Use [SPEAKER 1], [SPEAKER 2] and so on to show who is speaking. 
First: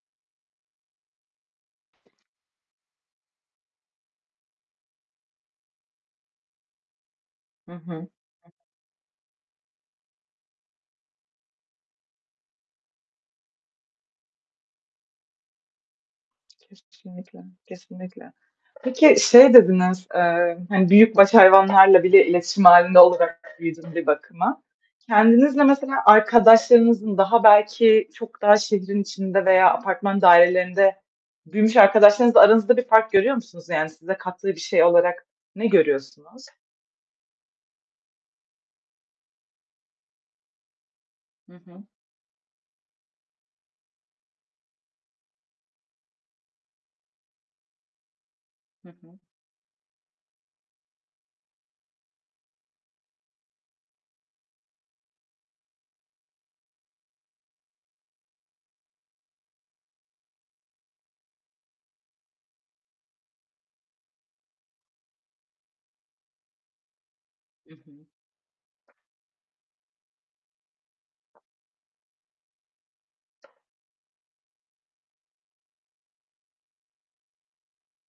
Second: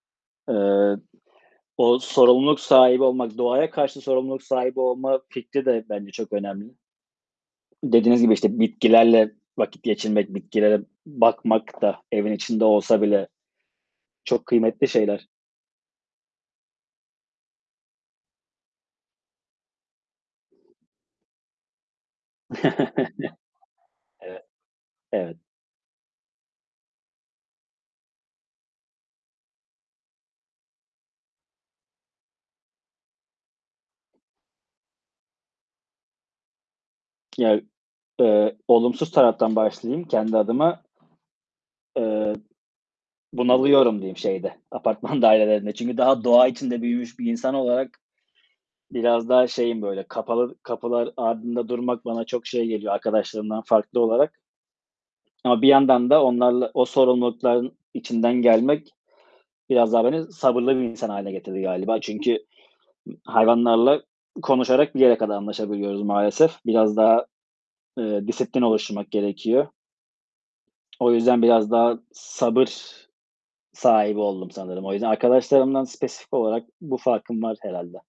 [SPEAKER 1] Eee, o sorumluluk sahibi olmak, doğaya karşı sorumluluk sahibi olma fikri de bence çok önemli.
[SPEAKER 2] Hı hı. Hı
[SPEAKER 1] Dediğiniz gibi,
[SPEAKER 2] hı.
[SPEAKER 1] işte, bitkilerle vakit geçirmek, bitkilere bakmak da, evin içinde olsa bile çok kıymetli şeyler.
[SPEAKER 2] Kesinlikle, kesinlikle. Peki şey dediniz, eee, hani büyük baş hayvanlarla bile iletişim hâlinde olarak büyüdüm bir
[SPEAKER 1] Evet.
[SPEAKER 2] bakıma.
[SPEAKER 1] Evet.
[SPEAKER 2] Kendinizle mesela arkadaşlarınızın daha belki çok daha şehrin içinde veya apartman dairelerinde büyümüş arkadaşlarınızla aranızda bir fark görüyor musunuz? Yani size kattığı bir şey olarak ne görüyorsunuz?
[SPEAKER 1] Ya, ııı, olumsuz taraftan başlayayım kendi adıma.
[SPEAKER 2] Hı hı.
[SPEAKER 1] Iıı, bunalıyorum diyeyim şeyde, apartman dairelerinde. Çünkü daha doğa içinde büyümüş bir insan olarak,
[SPEAKER 2] Hı hı.
[SPEAKER 1] biraz daha şeyim, böyle, kapalı kapılar ardında durmak bana çok şey geliyor, arkadaşlarımdan farklı olarak. Ama bir yandan da onlarla o sorumlulukların içinden gelmek biraz daha beni sabırlı bir insan hâline getirdi galiba çünkü m hayvanlarla konuşarak bir yere kadar anlaşabiliyoruz maalesef. Biraz daha,
[SPEAKER 2] Hı hı.
[SPEAKER 1] ııı, disiplin oluşturmak gerekiyor. O yüzden biraz daha sabır sahibi oldum sanırım. O yüzden, arkadaşlarımdan spesifik olarak bu farkım var herhâlde.